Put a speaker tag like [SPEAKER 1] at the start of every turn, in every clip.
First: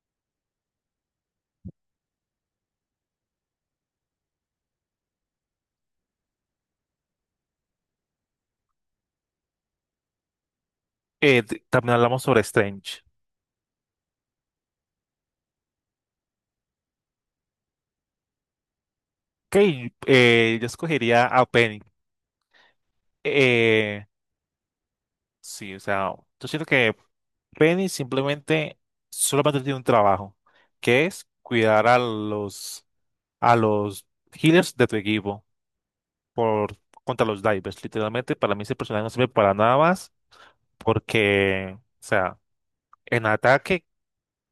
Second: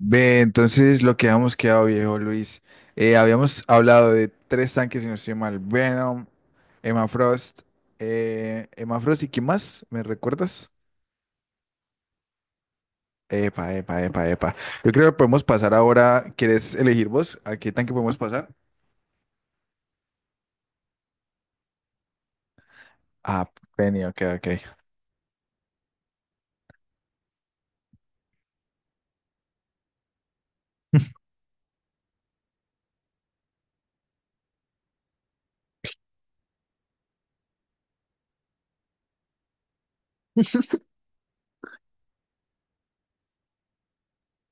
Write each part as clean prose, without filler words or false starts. [SPEAKER 1] Ve, entonces lo que habíamos quedado, viejo Luis, habíamos hablado de tres tanques, si no estoy mal, Venom, Emma Frost, Emma Frost y ¿qué más? ¿Me recuerdas?
[SPEAKER 2] También hablamos sobre Strange.
[SPEAKER 1] Epa, epa, epa, epa. Yo creo que podemos pasar ahora, ¿quieres elegir vos? ¿A qué tanque podemos pasar?
[SPEAKER 2] Ok, yo escogería a Penny.
[SPEAKER 1] Ah, Penny,
[SPEAKER 2] Eh,
[SPEAKER 1] ok, ok.
[SPEAKER 2] sí, o sea, yo siento que Penny simplemente solamente tiene un trabajo, que es cuidar a los healers de tu equipo por contra los divers. Literalmente, para mí ese personaje no sirve para nada más, porque, o sea, en ataque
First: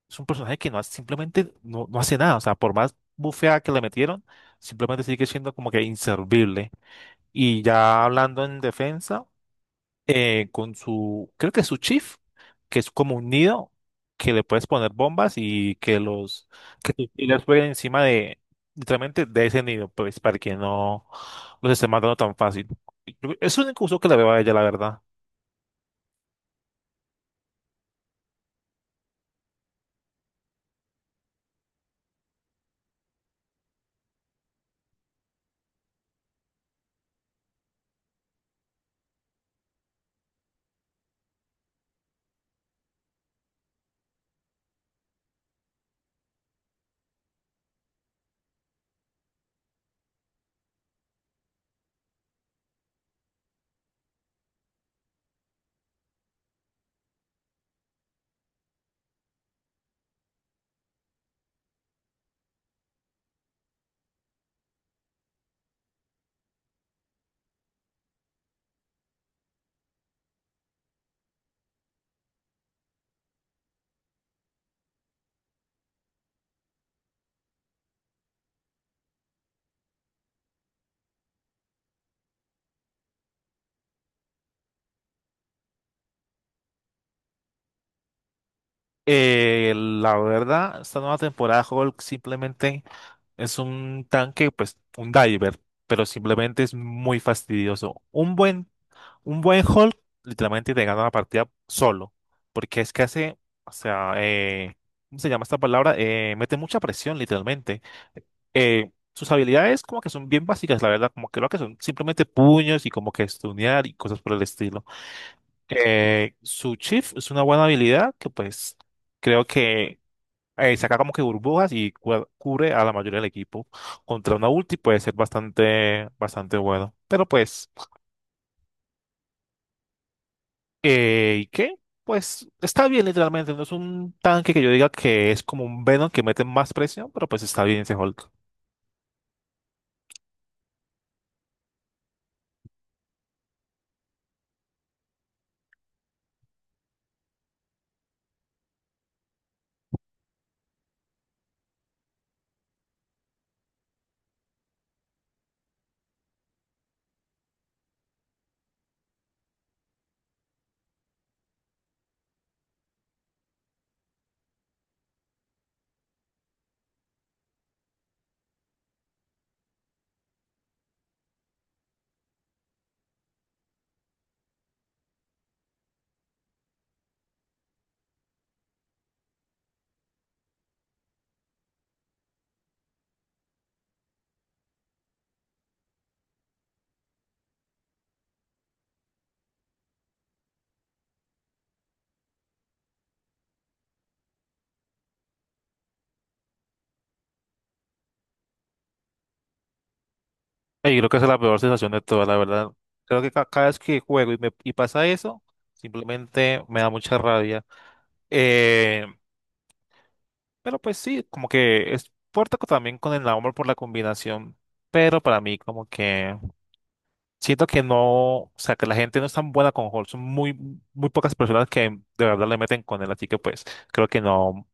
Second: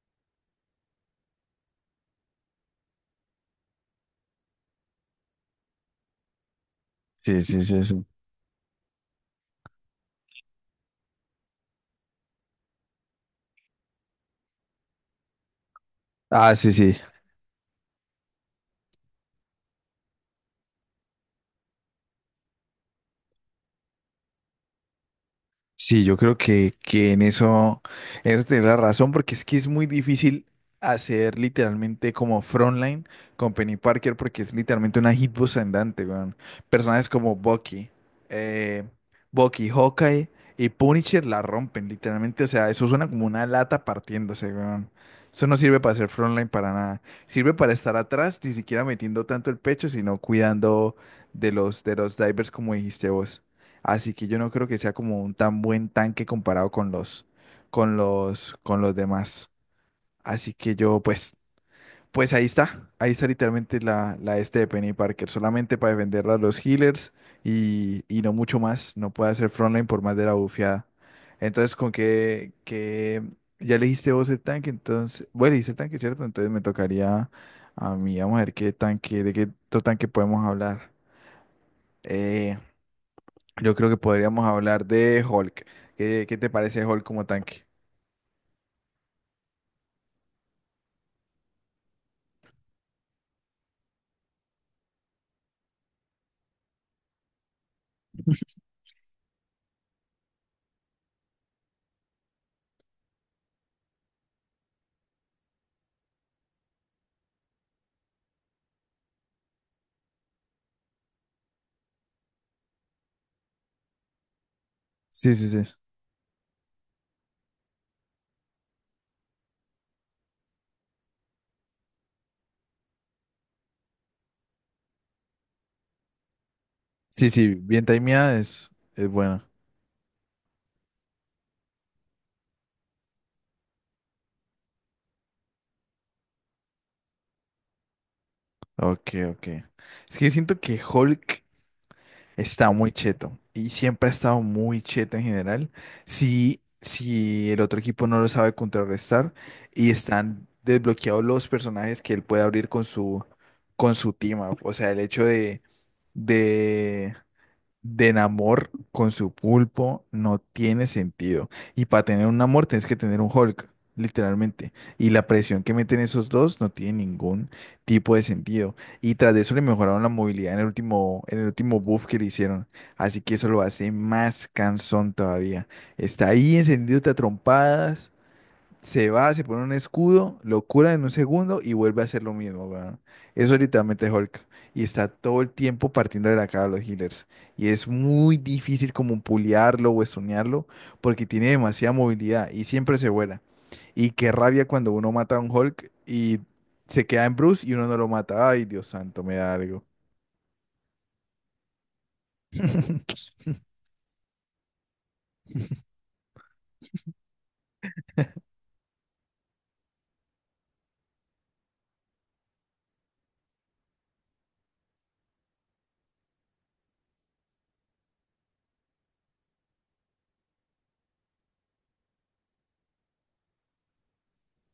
[SPEAKER 2] es un personaje que simplemente no hace nada. O sea, por más bufeada que le metieron, simplemente sigue siendo como que inservible.
[SPEAKER 1] Sí, sí,
[SPEAKER 2] Y
[SPEAKER 1] sí,
[SPEAKER 2] ya
[SPEAKER 1] sí.
[SPEAKER 2] hablando en defensa, con su, creo que su chief, que es como un nido, que le puedes poner bombas y que los
[SPEAKER 1] Ah, sí, sí.
[SPEAKER 2] Killers jueguen encima de, literalmente, de ese nido, pues, para que no los esté matando tan fácil. Es un único uso que le veo a ella, la verdad.
[SPEAKER 1] Sí, yo creo que en eso tenés la razón, porque es que es muy difícil hacer literalmente como frontline con Penny Parker, porque es literalmente una hitbox andante, weón. Personajes como Bucky, eh, Bucky, Hawkeye y Punisher la rompen, literalmente. O sea, eso suena como una lata partiéndose, weón. Eso no sirve para hacer frontline para nada. Sirve para estar atrás, ni siquiera metiendo tanto el pecho, sino cuidando de los divers, como dijiste vos. Así que yo no creo que sea como un tan buen tanque comparado con con los demás. Así que yo, pues, pues ahí está. Ahí está literalmente la este de Penny Parker. Solamente para defenderla a los healers y no mucho más. No puede hacer frontline por más de la bufiada. Entonces, con que ya elegiste vos el tanque, entonces, bueno, elegiste el tanque, ¿cierto? Entonces me tocaría a mí, vamos a ver qué tanque, de qué otro tanque podemos hablar. Eh, yo creo que podríamos hablar de Hulk. ¿Qué te parece Hulk como tanque?
[SPEAKER 2] La verdad, esta nueva temporada de Hulk simplemente es un tanque, pues un diver, pero simplemente es muy fastidioso. Un buen hold literalmente te gana la partida solo, porque es que hace, o sea, ¿cómo se llama esta palabra? Mete mucha presión literalmente. Sus habilidades como que son bien básicas, la verdad, como que lo que son simplemente puños y como que stunear y cosas por el estilo.
[SPEAKER 1] Sí, sí, sí.
[SPEAKER 2] Su chief es una buena habilidad que pues creo que saca como que burbujas y cubre a la mayoría del equipo. Contra una ulti puede ser bastante, bastante bueno. Pero
[SPEAKER 1] Sí, sí,
[SPEAKER 2] pues,
[SPEAKER 1] bien timeada es buena.
[SPEAKER 2] ¿y qué? Pues está bien literalmente, no es un tanque que yo diga que es como un Venom que mete más presión, pero pues está bien ese Hulk.
[SPEAKER 1] Ok, ok. Es que yo siento que Hulk está muy cheto y siempre ha estado muy cheto en general. Si el otro equipo no lo sabe contrarrestar y están desbloqueados los personajes que él puede abrir con con su team up. O sea, el hecho de, de amor con su pulpo no tiene sentido. Y para tener un amor tienes que tener un Hulk, literalmente. Y la presión que meten esos dos no tiene ningún tipo de sentido. Y tras de eso le mejoraron la movilidad en en el último buff que le hicieron. Así que eso lo hace más cansón todavía. Está ahí encendido a trompadas. Se va, se pone un escudo, lo cura en un segundo y vuelve a hacer lo mismo, weón. Eso es literalmente Hulk. Y está todo el tiempo partiendo de la cara a los healers. Y es muy difícil como puliarlo o estunearlo porque tiene demasiada movilidad y siempre se vuela. Y qué rabia cuando uno mata a un Hulk y se queda en Bruce y uno no lo mata. Ay, Dios santo, me da algo.
[SPEAKER 2] Y creo que esa es la peor sensación de todas, la verdad. Creo que cada vez que juego y, me, y pasa eso, simplemente me da mucha rabia. Eh, pero pues sí, como que es puerta también con el amor por la combinación. Pero para mí, como que siento que no, o sea, que la gente no es tan buena con Hall. Son muy, muy pocas personas que de verdad le meten con él. Así que pues creo que no,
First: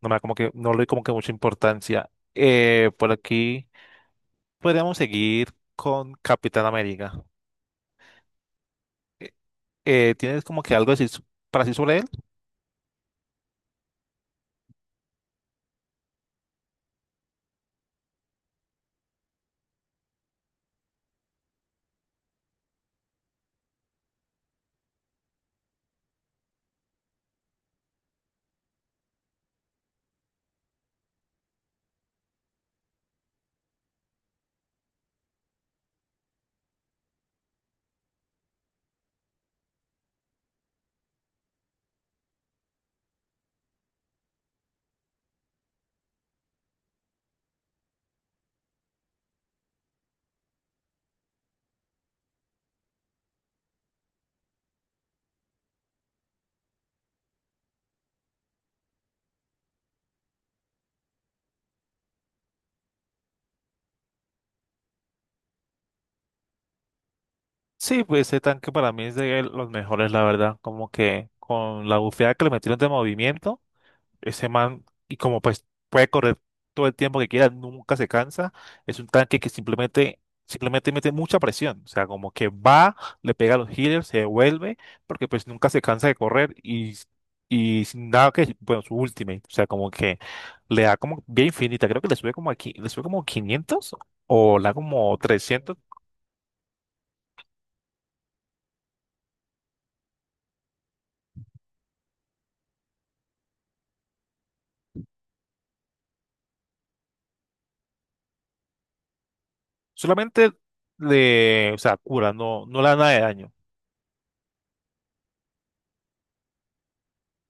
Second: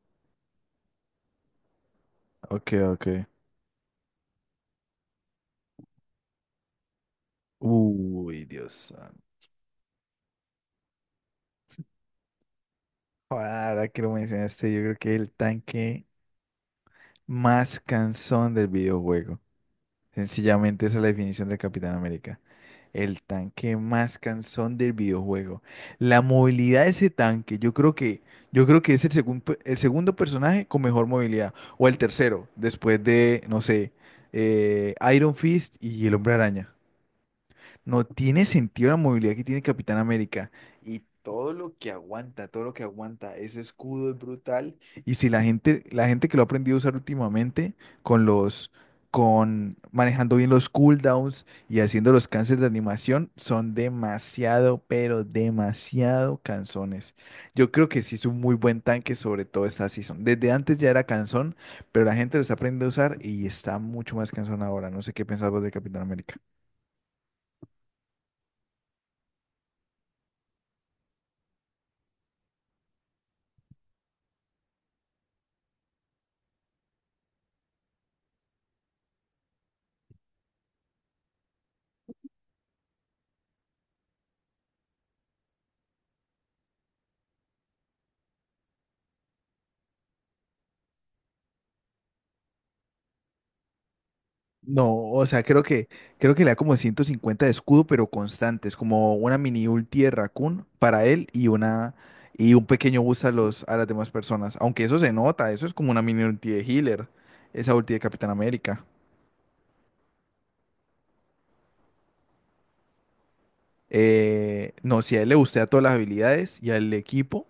[SPEAKER 2] no me da como que, no le doy como que mucha importancia.
[SPEAKER 1] Ok, ok.
[SPEAKER 2] Por aquí podríamos seguir con Capitán América.
[SPEAKER 1] Uy, Dios santo.
[SPEAKER 2] ¿Tienes como que algo decir para decir sobre él?
[SPEAKER 1] Ahora que lo mencionaste, yo creo que el tanque. Más cansón del videojuego. Sencillamente esa es la definición del Capitán América. El tanque más cansón del videojuego. La movilidad de ese tanque, yo creo que es el segundo personaje con mejor movilidad. O el tercero, después de, no sé, Iron Fist y el Hombre Araña. No tiene sentido la movilidad que tiene Capitán América. Y todo lo que aguanta, todo lo que aguanta, ese escudo es brutal. Y si la gente, la gente que lo ha aprendido a usar últimamente, con los, con manejando bien los cooldowns y haciendo los cancels de animación, son demasiado, pero demasiado cansones. Yo creo que sí es un muy buen tanque, sobre todo esta season. Desde antes ya era cansón, pero la gente lo está aprendiendo a usar y está mucho más cansón ahora. No sé qué pensás vos de Capitán América.
[SPEAKER 2] Sí, pues ese tanque para mí es de los mejores, la verdad. Como que con la bufeada que le metieron de movimiento. Ese man, y como pues puede correr todo el tiempo que quiera, nunca se cansa. Es un tanque que simplemente mete mucha presión. O sea, como que va, le pega a los healers, se devuelve, porque pues nunca se cansa de correr y sin nada que, bueno, su ultimate. O sea, como que le da como bien infinita. Creo que le sube como aquí, le sube como 500 o le da
[SPEAKER 1] No,
[SPEAKER 2] como
[SPEAKER 1] o sea,
[SPEAKER 2] 300.
[SPEAKER 1] creo que le da como 150 de escudo, pero constantes, como una mini ulti de Raccoon para él y una y un pequeño boost a a las demás personas. Aunque eso se nota, eso es como una mini ulti de healer, esa ulti de Capitán América.
[SPEAKER 2] Solamente le, o sea, cura, no le da nada de daño.
[SPEAKER 1] No, si a él le gustea todas las habilidades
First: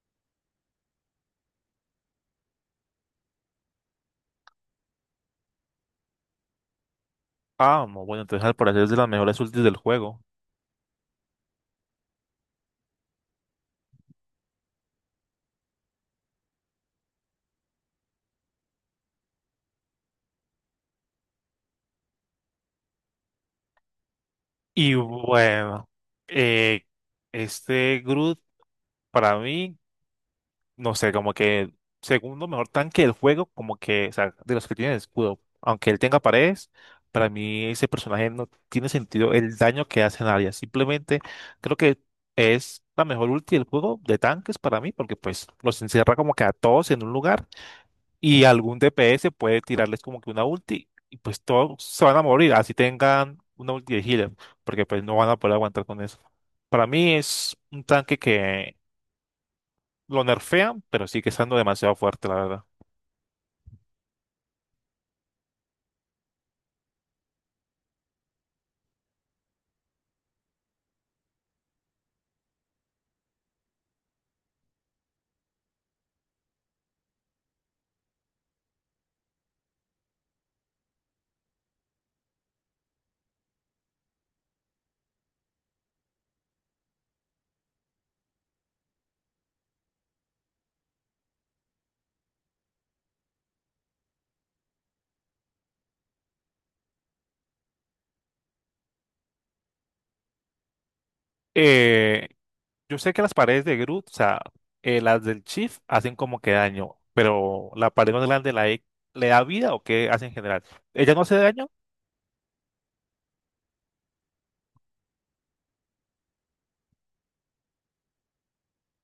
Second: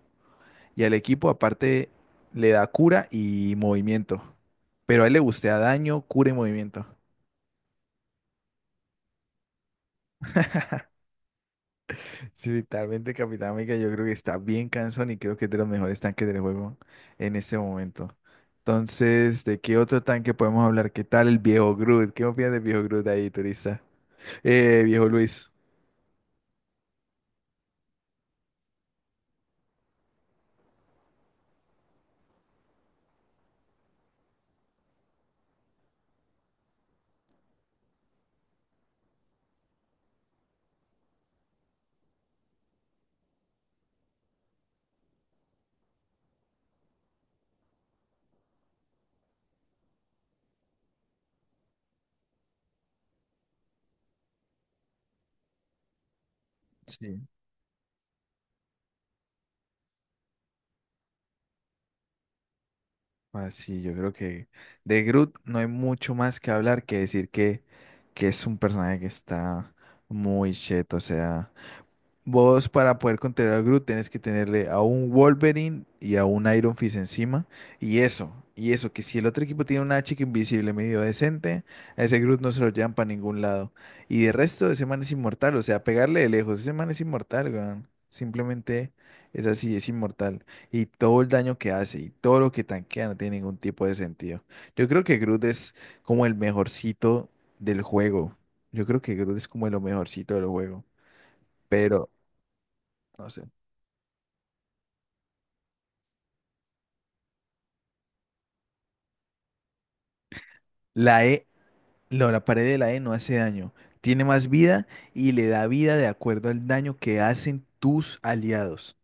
[SPEAKER 1] y al equipo aparte le da cura y movimiento. Pero a él le gustea daño, cura y movimiento.
[SPEAKER 2] Ah, no, bueno, entonces al parecer es de las mejores ultis del juego.
[SPEAKER 1] Sí, literalmente Capitán América yo creo que está bien cansón y creo que es de los mejores tanques del juego en este momento. Entonces, ¿de qué otro tanque podemos hablar? ¿Qué tal el viejo Groot? ¿Qué opinas del viejo Groot ahí, turista?
[SPEAKER 2] Y
[SPEAKER 1] Viejo Luis.
[SPEAKER 2] bueno, eh, este Groot para mí, no sé, como que el segundo mejor tanque del juego, como que, o sea, de los que tienen escudo, aunque él tenga paredes, para mí ese personaje no tiene sentido el daño que hace en área. Simplemente creo que es la mejor ulti del juego de tanques para mí, porque pues los encierra como que a todos en un lugar y algún DPS puede tirarles como que una ulti y pues todos se van a morir, así tengan una ulti de healer, porque pues no van a poder aguantar con eso. Para mí
[SPEAKER 1] Sí.
[SPEAKER 2] es un tanque que lo nerfean, pero sigue estando demasiado fuerte, la verdad.
[SPEAKER 1] Ah, sí, yo creo que de Groot no hay mucho más que hablar que es un personaje que está muy cheto, o sea. Vos para poder contener a Groot tenés que tenerle a un Wolverine y a un Iron Fist encima. Y eso, que si el otro equipo tiene una chica invisible medio decente, a ese Groot no se lo llevan para ningún lado. Y de resto, ese man es inmortal, o sea, pegarle de lejos, ese man es inmortal, weón. Simplemente es así, es inmortal. Y todo el daño que hace y todo lo que tanquea no tiene ningún tipo de sentido. Yo creo que Groot es como el mejorcito del juego. Yo creo que Groot es como lo mejorcito del juego. Pero,
[SPEAKER 2] Eh, yo sé que
[SPEAKER 1] no
[SPEAKER 2] las
[SPEAKER 1] sé.
[SPEAKER 2] paredes de Groot, o sea, las del Chief hacen como que daño, pero la pared más grande, la E, ¿le da vida o qué hace en general? Ella no
[SPEAKER 1] La
[SPEAKER 2] hace
[SPEAKER 1] E,
[SPEAKER 2] daño,
[SPEAKER 1] la pared de la E no hace daño, tiene más vida y le da vida de acuerdo al daño que hacen tus aliados.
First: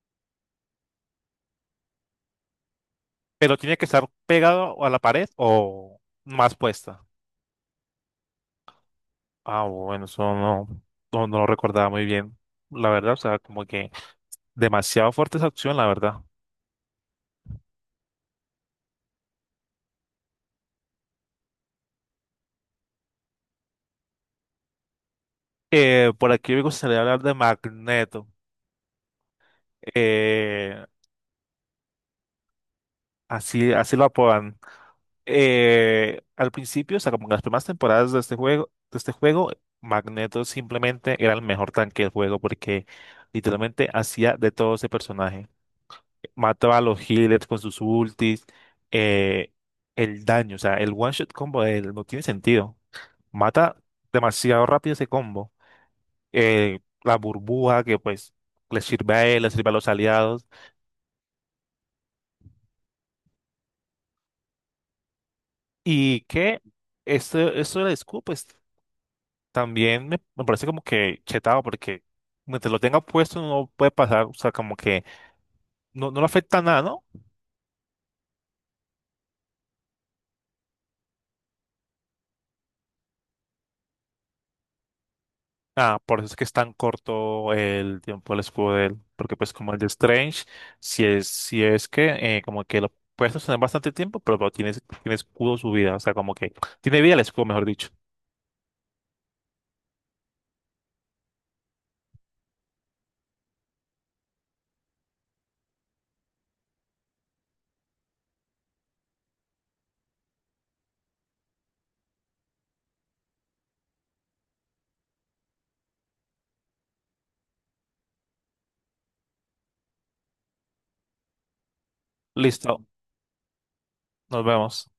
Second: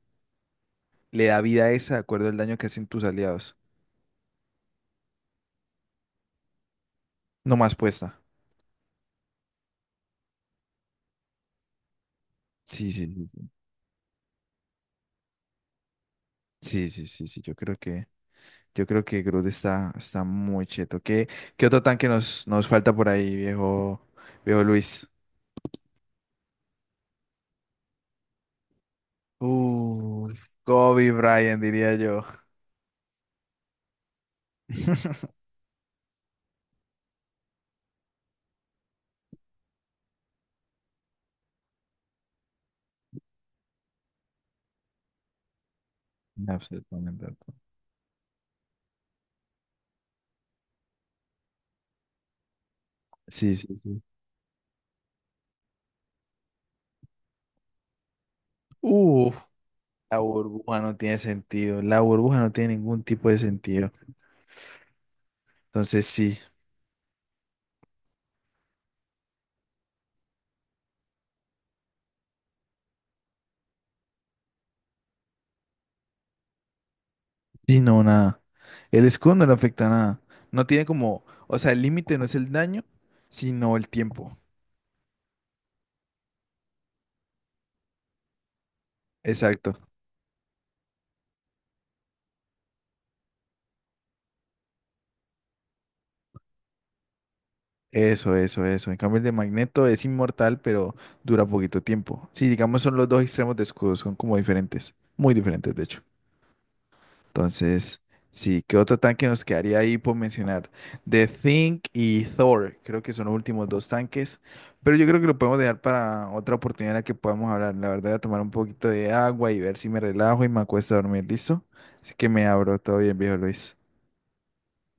[SPEAKER 1] Le da vida a esa de acuerdo al daño que hacen tus aliados.
[SPEAKER 2] pero tiene que estar pegado a la pared o más puesta.
[SPEAKER 1] No más puesta.
[SPEAKER 2] Ah, bueno, eso no, no, no lo recordaba muy bien,
[SPEAKER 1] Sí,
[SPEAKER 2] la
[SPEAKER 1] sí,
[SPEAKER 2] verdad, o
[SPEAKER 1] sí,
[SPEAKER 2] sea,
[SPEAKER 1] sí,
[SPEAKER 2] como que demasiado fuerte esa opción, la verdad.
[SPEAKER 1] sí, sí, sí, sí. Yo creo que Groot está, está muy cheto. ¿Qué otro tanque nos falta por ahí, viejo Luis?
[SPEAKER 2] Por aquí me a hablar de Magneto,
[SPEAKER 1] Uh,
[SPEAKER 2] eh,
[SPEAKER 1] Kobe Bryant, diría yo.
[SPEAKER 2] así, así lo apodan. Al principio, o sea, como en las primeras temporadas de este juego, Magneto simplemente era el mejor tanque del juego porque literalmente hacía de todo ese personaje. Mataba a los
[SPEAKER 1] Absolutamente.
[SPEAKER 2] healers con sus ultis, eh, el daño, o sea, el one shot combo de él no tiene sentido.
[SPEAKER 1] Sí, sí,
[SPEAKER 2] Mata
[SPEAKER 1] sí.
[SPEAKER 2] demasiado rápido ese combo. La burbuja que pues le sirve a él, le sirve a los
[SPEAKER 1] La
[SPEAKER 2] aliados.
[SPEAKER 1] burbuja no tiene sentido. La burbuja no tiene ningún tipo de sentido. Entonces
[SPEAKER 2] Y
[SPEAKER 1] sí,
[SPEAKER 2] que esto de la scoop pues también me parece como que chetado porque mientras lo tenga puesto no puede pasar, o sea, como que no le afecta nada, ¿no?
[SPEAKER 1] sí, no, nada. El escudo no le afecta a nada. No tiene como, o sea, el límite no es el daño, sino el tiempo.
[SPEAKER 2] Ah, por eso es que es tan corto el tiempo del escudo de él, porque pues como el
[SPEAKER 1] Exacto.
[SPEAKER 2] de Strange, si es, si es que como que lo puedes sostener bastante tiempo, pero tiene, tiene escudo su vida, o sea, como que tiene vida el escudo, mejor dicho.
[SPEAKER 1] Eso, eso, eso. En cambio, el de Magneto es inmortal, pero dura poquito tiempo. Sí, digamos, son los dos extremos de escudo, son como diferentes. Muy diferentes, de hecho. Entonces, sí, ¿qué otro tanque nos quedaría ahí por mencionar? The Think y Thor, creo que son los últimos dos tanques, pero yo creo que lo podemos dejar para otra oportunidad en la que podamos hablar. La verdad, voy a tomar un poquito de agua y ver si me relajo y me acuesto a dormir, ¿listo? Así que me abro,
[SPEAKER 2] Listo.
[SPEAKER 1] todo bien, viejo Luis.
[SPEAKER 2] Nos vemos.